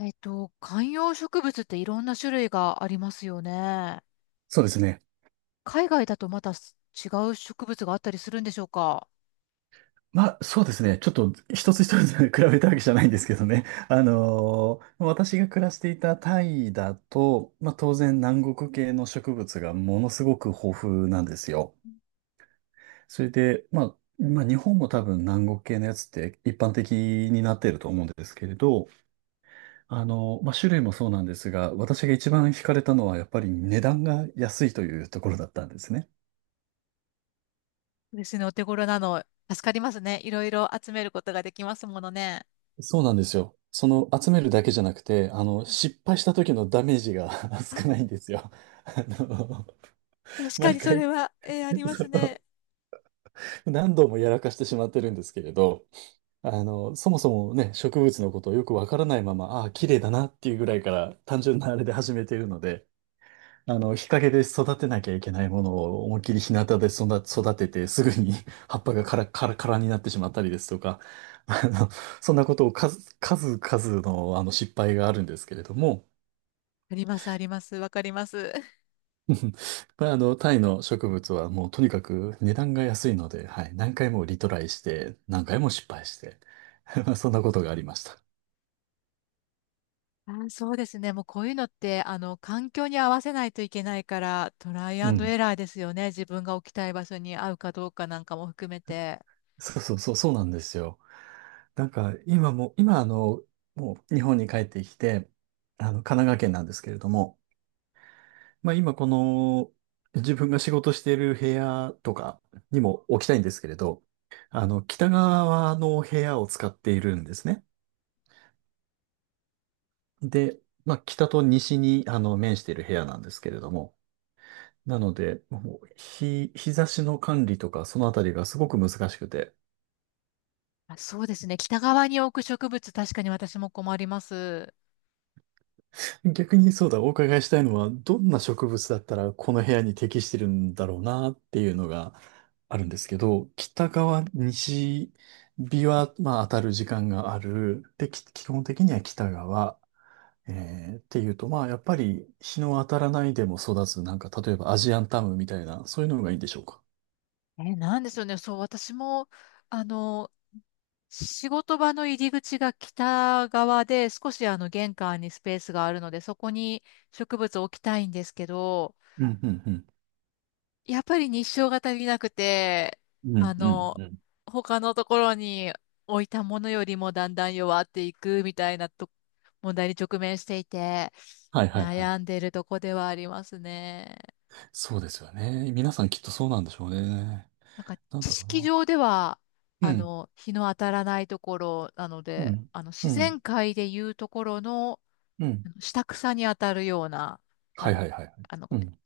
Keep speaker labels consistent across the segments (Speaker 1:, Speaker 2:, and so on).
Speaker 1: 観葉植物っていろんな種類がありますよね。
Speaker 2: そうですね。
Speaker 1: 海外だとまたす違う植物があったりするんでしょうか？
Speaker 2: まあ、そうですね。ちょっと一つ一つ 比べたわけじゃないんですけどね。私が暮らしていたタイだと、まあ当然南国系の植物がものすごく豊富なんですよ。それで、まあ日本も多分南国系のやつって一般的になっていると思うんですけれど、まあ種類もそうなんですが、私が一番惹かれたのはやっぱり値段が安いというところだったんですね。
Speaker 1: 私のお手頃なの、助かりますね。いろいろ集めることができますものね。
Speaker 2: そうなんですよ。その集めるだけじゃなくて、失敗した時のダメージが 少な
Speaker 1: あ、
Speaker 2: いんですよ。あの、
Speaker 1: 確か
Speaker 2: 毎
Speaker 1: にそれ
Speaker 2: 回
Speaker 1: は、ありま
Speaker 2: そ
Speaker 1: す
Speaker 2: の
Speaker 1: ね。
Speaker 2: 何度もやらかしてしまってるんですけれど、そもそもね、植物のことをよくわからないまま、ああ、綺麗だなっていうぐらいから単純なあれで始めているので、日陰で育てなきゃいけないものを思いっきり日向で育てて、すぐに 葉っぱがカラカラカラになってしまったりですとか、あの、そんなことを数々の、失敗があるんですけれども、
Speaker 1: あります、あります。わかります。
Speaker 2: まあ、タイの植物はもうとにかく値段が安いので、はい、何回もリトライして、何回も失敗して、まあそんなことがありました。
Speaker 1: あ、そうですね。もうこういうのって、環境に合わせないといけないから、トライア
Speaker 2: う
Speaker 1: ンドエ
Speaker 2: ん。
Speaker 1: ラーですよね。自分が置きたい場所に合うかどうかなんかも含めて。
Speaker 2: そうそうそう、そうなんですよ。なんか今も、今もう日本に帰ってきて、神奈川県なんですけれども、まあ今この自分が仕事している部屋とかにも置きたいんですけれど、北側の部屋を使っているんですね。で、まあ北と西に面している部屋なんですけれども、なので、もう日差しの管理とかそのあたりがすごく難しくて、
Speaker 1: あ、そうですね。北側に置く植物、確かに私も困ります。
Speaker 2: 逆にそうだ、お伺いしたいのは、どんな植物だったらこの部屋に適してるんだろうなっていうのがあるんですけど、北側、西日は、まあ、当たる時間がある。で、基本的には北側。っていうと、まあ、やっぱり日の当たらないでも育つ、なんか、例えばアジアンタムみたいな、そういうのがいいんでしょうか。
Speaker 1: え、なんでしょうね。そう、私も、あの、仕事場の入り口が北側で、少しあの玄関にスペースがあるので、そこに植物を置きたいんですけど、
Speaker 2: うん、うん、うん。
Speaker 1: やっぱり日照が足りなくて、
Speaker 2: うん、
Speaker 1: あ
Speaker 2: うん、
Speaker 1: の、
Speaker 2: うん。
Speaker 1: 他のところに置いたものよりもだんだん弱っていくみたいなと問題に直面していて、
Speaker 2: はい、はい、はい。
Speaker 1: 悩んでいるとこではありますね。
Speaker 2: そうですよね。皆さんきっとそうなんでしょうね。
Speaker 1: なんか
Speaker 2: なん
Speaker 1: 知
Speaker 2: だろう
Speaker 1: 識
Speaker 2: な。
Speaker 1: 上では、
Speaker 2: うん、
Speaker 1: 日の当たらないところなの
Speaker 2: う
Speaker 1: で、
Speaker 2: ん、う
Speaker 1: 自
Speaker 2: ん、
Speaker 1: 然界でいうところの、
Speaker 2: う
Speaker 1: あ
Speaker 2: ん。
Speaker 1: の下草に当たるような、あ
Speaker 2: はい
Speaker 1: の、
Speaker 2: はいはい。
Speaker 1: ご
Speaker 2: う
Speaker 1: めん、
Speaker 2: ん、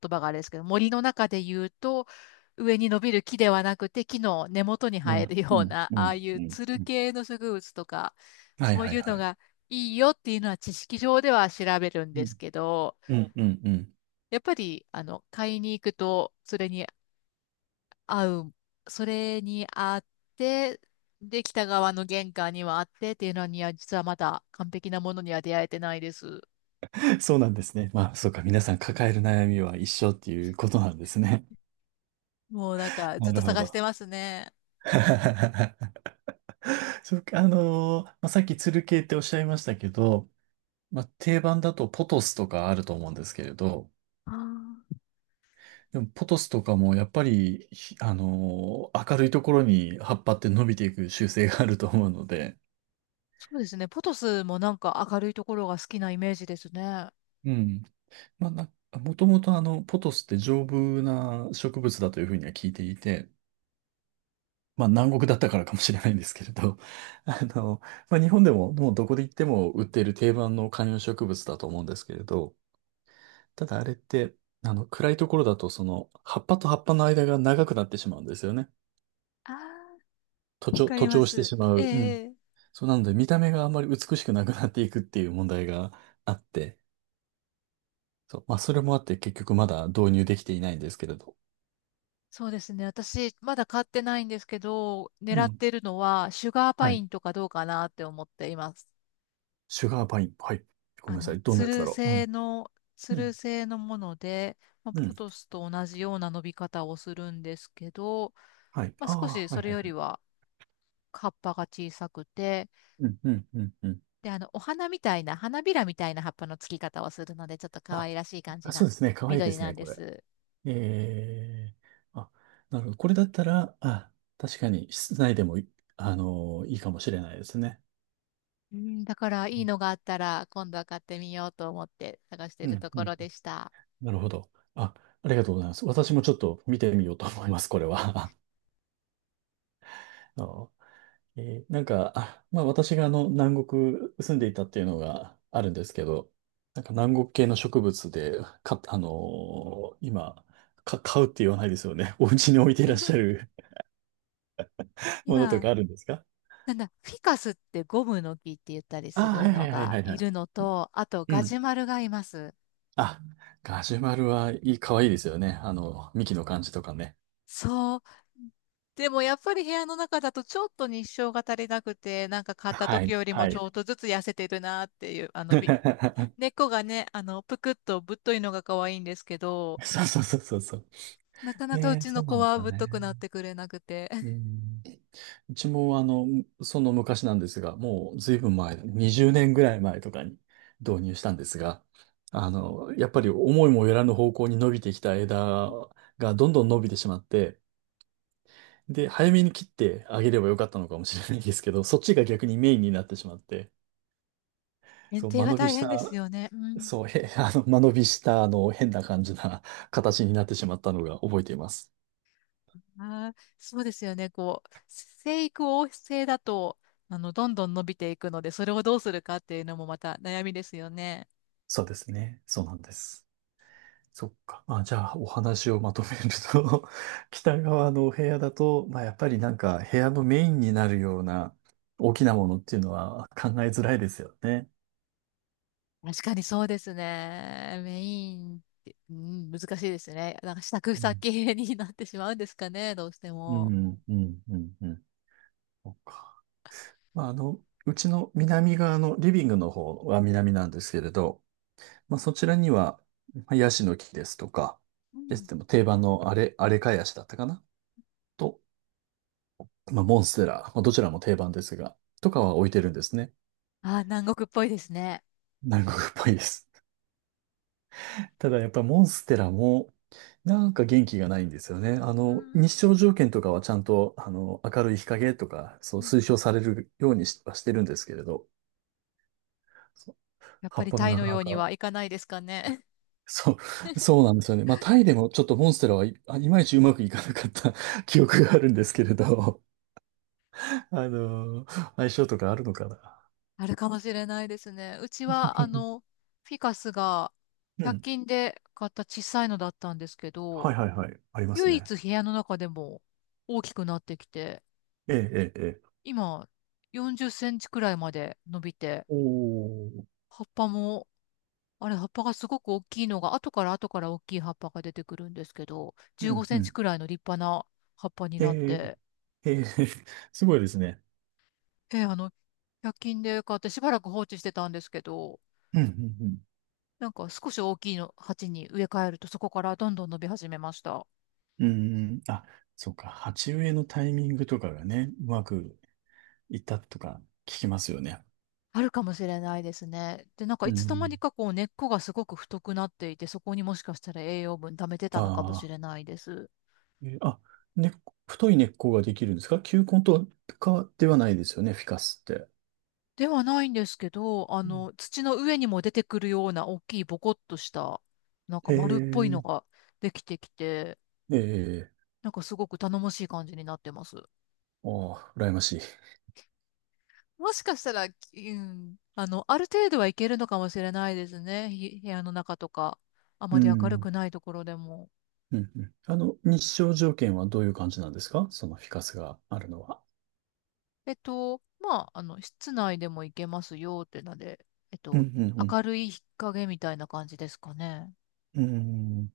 Speaker 1: 言葉があれですけど、森の中で言うと、上に伸びる木ではなくて、木の根元に
Speaker 2: う
Speaker 1: 生え
Speaker 2: ん、
Speaker 1: る
Speaker 2: う
Speaker 1: よう
Speaker 2: ん、
Speaker 1: な、
Speaker 2: う
Speaker 1: ああ
Speaker 2: ん、
Speaker 1: い
Speaker 2: うん。
Speaker 1: うつる
Speaker 2: うん。
Speaker 1: 系の植物とか、
Speaker 2: はい
Speaker 1: そう
Speaker 2: はい
Speaker 1: いう
Speaker 2: は
Speaker 1: の
Speaker 2: い。
Speaker 1: がいいよっていうのは知識上では調べるん
Speaker 2: う
Speaker 1: で
Speaker 2: ん、
Speaker 1: すけど、
Speaker 2: うん、うん。うん。
Speaker 1: やっぱり、買いに行くと、合う、それにあって、で、北側の玄関にはあってっていうのには、実はまだ完璧なものには出会えてないです。
Speaker 2: そうなんですね。まあ、そうか。皆さん抱える悩みは一緒っていうことなんですね。
Speaker 1: もうなんか、ずっ
Speaker 2: な
Speaker 1: と
Speaker 2: るほ
Speaker 1: 探して
Speaker 2: ど。
Speaker 1: ますね。
Speaker 2: そうか。まあ、さっきつる系っておっしゃいましたけど、まあ、定番だとポトスとかあると思うんですけれど、
Speaker 1: あー、
Speaker 2: でもポトスとかもやっぱり、明るいところに葉っぱって伸びていく習性があると思うので、
Speaker 1: そうですね。ポトスもなんか明るいところが好きなイメージですね。あ
Speaker 2: うん。まあ、もともとポトスって丈夫な植物だというふうには聞いていて、まあ南国だったからかもしれないんですけれど、あの、まあ日本でももうどこで行っても売っている定番の観葉植物だと思うんですけれど、ただあれって、暗いところだとその、葉っぱと葉っぱの間が長くなってしまうんですよね。
Speaker 1: あ、わかり
Speaker 2: 徒
Speaker 1: ま
Speaker 2: 長して
Speaker 1: す。
Speaker 2: しまう。う
Speaker 1: え
Speaker 2: ん。
Speaker 1: え。
Speaker 2: そうなので見た目があんまり美しくなくなっていくっていう問題があって、そう、まあそれもあって結局まだ導入できていないんですけれど。
Speaker 1: そうですね。私、まだ買ってないんですけど、
Speaker 2: う
Speaker 1: 狙っ
Speaker 2: ん。
Speaker 1: てるのは、シュガーパ
Speaker 2: は
Speaker 1: イ
Speaker 2: い。
Speaker 1: ンとかどうかなって思っています。
Speaker 2: シュガーパイン。はい。ごめんなさい。どんなやつだろう。うん。
Speaker 1: つ
Speaker 2: う
Speaker 1: る
Speaker 2: ん。
Speaker 1: 製のもので、まあ、
Speaker 2: う
Speaker 1: ポ
Speaker 2: ん。
Speaker 1: トスと同じような伸び方をするんですけど、
Speaker 2: はい。
Speaker 1: まあ、
Speaker 2: あ
Speaker 1: 少し
Speaker 2: あ、
Speaker 1: そ
Speaker 2: はい
Speaker 1: れ
Speaker 2: はい
Speaker 1: よ
Speaker 2: は
Speaker 1: り
Speaker 2: い。
Speaker 1: は葉っぱが小さくて、
Speaker 2: うん、うん、うん、うん。
Speaker 1: で、お花みたいな、花びらみたいな葉っぱのつき方をするので、ちょっと可
Speaker 2: あ、
Speaker 1: 愛らしい感じ
Speaker 2: そ
Speaker 1: な
Speaker 2: うですね。かわいいで
Speaker 1: 緑
Speaker 2: す
Speaker 1: な
Speaker 2: ね、
Speaker 1: んで
Speaker 2: これ。
Speaker 1: す。
Speaker 2: ええ、あ、なるほど。これだったら、あ、確かに室内でもいいかもしれないですね。
Speaker 1: うん、だからいいのがあったら、今度は買ってみようと思って探して
Speaker 2: う
Speaker 1: る
Speaker 2: ん、
Speaker 1: と
Speaker 2: う
Speaker 1: ころ
Speaker 2: ん。
Speaker 1: でした。
Speaker 2: なるほど。あ、ありがとうございます。私もちょっと見てみようと思います、これは。あのなんか、あ、まあ私が南国住んでいたっていうのがあるんですけど、なんか南国系の植物で、今、買うって言わないですよね。お家に置いていらっしゃ る ものと
Speaker 1: 今、
Speaker 2: かあるんですか？
Speaker 1: なんだ、フィカスってゴムの木って言ったり
Speaker 2: あ。
Speaker 1: す
Speaker 2: は
Speaker 1: る
Speaker 2: いは
Speaker 1: の
Speaker 2: いはい
Speaker 1: が
Speaker 2: はいは
Speaker 1: い
Speaker 2: い。
Speaker 1: るのと、あと
Speaker 2: う
Speaker 1: ガ
Speaker 2: ん。
Speaker 1: ジュマルがいます。
Speaker 2: あ、ガジュマルはいい、かわいいですよね。幹の感じとかね。
Speaker 1: そう。でもやっぱり部屋の中だとちょっと日照が足りなくて、なんか買った
Speaker 2: は
Speaker 1: 時
Speaker 2: い、
Speaker 1: よりも
Speaker 2: は
Speaker 1: ち
Speaker 2: い。
Speaker 1: ょっとずつ痩せてるなっていう、根 っこがね、ぷくっとぶっといのが可愛いんですけど、
Speaker 2: そうそうそうそうそう。
Speaker 1: なかなかう
Speaker 2: で、
Speaker 1: ち
Speaker 2: そ
Speaker 1: の
Speaker 2: うな
Speaker 1: 子
Speaker 2: んです
Speaker 1: は
Speaker 2: よ
Speaker 1: ぶっとく
Speaker 2: ね。
Speaker 1: なってくれなくて、
Speaker 2: う ん。うちもその昔なんですが、もうずいぶん前、20年ぐらい前とかに導入したんですが、やっぱり思いもよらぬ方向に伸びてきた枝がどんどん伸びてしまって、で、早めに切ってあげればよかったのかもしれないんですけど、そっちが逆にメインになってしまって、
Speaker 1: 園
Speaker 2: そう、
Speaker 1: 庭
Speaker 2: 間
Speaker 1: が
Speaker 2: 延び
Speaker 1: 大
Speaker 2: し
Speaker 1: 変です
Speaker 2: た、
Speaker 1: よね。うん。
Speaker 2: そう、へ、間延びした、変な感じな形になってしまったのが覚えています。
Speaker 1: あー、そうですよね。こう、生育旺盛だと、どんどん伸びていくので、それをどうするかっていうのもまた悩みですよね。
Speaker 2: そうですね。そうなんです。そっか。あ、じゃあ、お話をまとめると 北側のお部屋だと、まあ、やっぱりなんか、部屋のメインになるような大きなものっていうのは考えづらいですよね。
Speaker 1: 確かにそうですね。メインって、うん、難しいですね。なんか支度
Speaker 2: うん、
Speaker 1: 先になってしまうんですかね、どうして
Speaker 2: う
Speaker 1: も。
Speaker 2: ん、うん、うん。うん。そっか。まあ、うちの南側のリビングの方は南なんですけれど、まあ、そちらには、まあヤシの木ですとか、
Speaker 1: う
Speaker 2: で
Speaker 1: ん、
Speaker 2: すでも定番のあれ、あれかヤシだったかなと、まあ、モンステラ、まあ、どちらも定番ですが、とかは置いてるんですね。
Speaker 1: あー、南国っぽいですね。
Speaker 2: 南国っぽいです。ただやっぱりモンステラも、なんか元気がないんですよね。
Speaker 1: うん、
Speaker 2: 日照条件とかはちゃんと、明るい日陰とか、そう推奨されるようにしはしてるんですけれど、そう。
Speaker 1: やっ
Speaker 2: 葉
Speaker 1: ぱ
Speaker 2: っ
Speaker 1: り
Speaker 2: ぱが
Speaker 1: タイ
Speaker 2: なか
Speaker 1: のよ
Speaker 2: な
Speaker 1: うに
Speaker 2: か、
Speaker 1: はいかないですかね。
Speaker 2: そう、そうなんですよね。まあ、タイでもちょっとモンステラはいまいちうまくいかなかった 記憶があるんですけれど、あの、相性とかあるのかな。
Speaker 1: あるかもしれないですね。うちは、フィカスが
Speaker 2: う
Speaker 1: 100
Speaker 2: ん。
Speaker 1: 均で買った小さいのだったんですけ
Speaker 2: はい
Speaker 1: ど、
Speaker 2: はいはい。あります
Speaker 1: 唯
Speaker 2: ね。
Speaker 1: 一部屋の中でも大きくなってきて、
Speaker 2: ええ、ええ、ええ。
Speaker 1: 今40センチくらいまで伸びて、
Speaker 2: おー。
Speaker 1: 葉っぱもあれ、葉っぱがすごく大きいのが、後から後から大きい葉っぱが出てくるんですけど、
Speaker 2: う
Speaker 1: 15セ
Speaker 2: ん、う
Speaker 1: ンチ
Speaker 2: ん。
Speaker 1: くらいの立派な葉っぱに
Speaker 2: え
Speaker 1: なっ
Speaker 2: え、
Speaker 1: て、
Speaker 2: ええ、すごいですね。
Speaker 1: あの、100均で買ってしばらく放置してたんですけど、
Speaker 2: うん、うん、
Speaker 1: なんか少し大きいの鉢に植え替えると、そこからどんどん伸び始めました。
Speaker 2: うん。うん。うん。あ、そうか。鉢植えのタイミングとかがね、うまくいったとか聞きますよね。
Speaker 1: あるかもしれないですね。で、なんか
Speaker 2: う
Speaker 1: いつの間
Speaker 2: ん。
Speaker 1: にかこう根っこがすごく太くなっていて、そこにもしかしたら栄養分溜めてたのかもし
Speaker 2: ああ、
Speaker 1: れないです。
Speaker 2: あ、根っこ太い根っこができるんですか？球根とかではないですよね、フィカスって。
Speaker 1: ではないんですけど、
Speaker 2: うん。
Speaker 1: 土の上にも出てくるような大きいボコッとした、なんか
Speaker 2: へ
Speaker 1: 丸っぽいの
Speaker 2: え、
Speaker 1: ができてきて、
Speaker 2: ええ、
Speaker 1: なんかすごく頼もしい感じになってます。
Speaker 2: ああ、羨ましい。
Speaker 1: もしかしたら、うん、ある程度はいけるのかもしれないですね。ひ部屋の中とか、あま
Speaker 2: う
Speaker 1: り明るく
Speaker 2: ん。
Speaker 1: ないところでも。
Speaker 2: うん。うん、日照条件はどういう感じなんですか？そのフィカスがあるのは。
Speaker 1: まあ、室内でもいけますよってので、えっ
Speaker 2: う
Speaker 1: と、
Speaker 2: ん、うん、うん。
Speaker 1: 明るい日陰みたいな感じですかね。
Speaker 2: うん。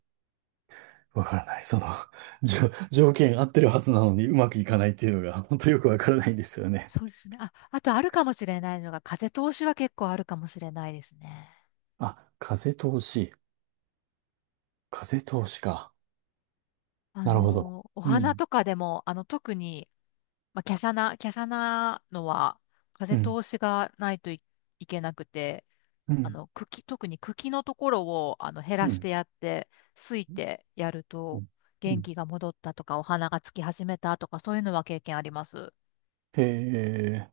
Speaker 2: わからない。その、条件合ってるはずなのにうまくいかないっていうのが、本当よくわからないんですよね。
Speaker 1: そうですね。あ、あとあるかもしれないのが、風通しは結構あるかもしれないですね。
Speaker 2: あ、風通し。風通しか。なるほど。
Speaker 1: お
Speaker 2: う
Speaker 1: 花
Speaker 2: ん、
Speaker 1: とかでも、特に、まあ、華奢なのは、
Speaker 2: う
Speaker 1: 風
Speaker 2: ん、
Speaker 1: 通しがないとい、いけなくて、
Speaker 2: うん、
Speaker 1: 特に茎のところを、減
Speaker 2: う
Speaker 1: らし
Speaker 2: ん、
Speaker 1: てやって、すいてやる
Speaker 2: う
Speaker 1: と、
Speaker 2: ん。う
Speaker 1: 元
Speaker 2: ん。
Speaker 1: 気が戻ったとか、お花がつき始めたとか、そういうのは経験あります。
Speaker 2: えー、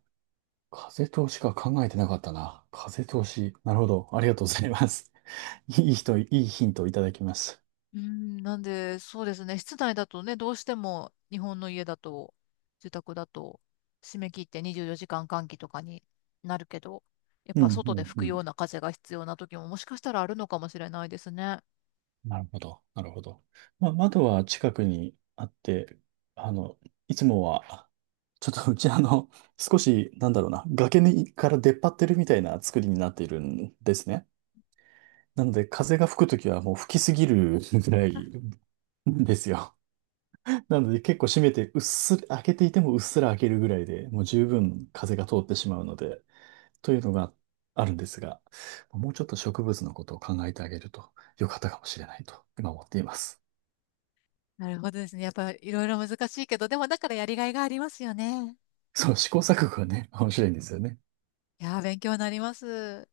Speaker 2: 風通しか考えてなかったな。風通し。なるほど。ありがとうございます。いい人、いいヒントをいただきます。
Speaker 1: うん、なんで、そうですね、室内だとね、どうしても日本の家だと、住宅だと、締め切って24時間換気とかになるけど、やっ
Speaker 2: うん、
Speaker 1: ぱ外で吹
Speaker 2: う
Speaker 1: く
Speaker 2: ん、う
Speaker 1: よう
Speaker 2: ん。
Speaker 1: な風が必要な時ももしかしたらあるのかもしれないですね。
Speaker 2: なるほど、なるほど。まあ、窓は近くにあって、あの、いつもは、ちょっとうち少し、なんだろうな、崖にから出っ張ってるみたいな作りになっているんですね。なので、風が吹くときはもう吹きすぎるぐらいですよ。なので、結構閉めて、うっすら、開けていてもうっすら開けるぐらいでもう十分風が通ってしまうので、というのがあるんですが、もうちょっと植物のことを考えてあげると良かったかもしれないと、今思っています。
Speaker 1: なるほどですね。やっぱいろいろ難しいけど、でもだからやりがいがありますよね。
Speaker 2: そう、試行錯誤がね、面白いんですよね。
Speaker 1: いやー、勉強になります。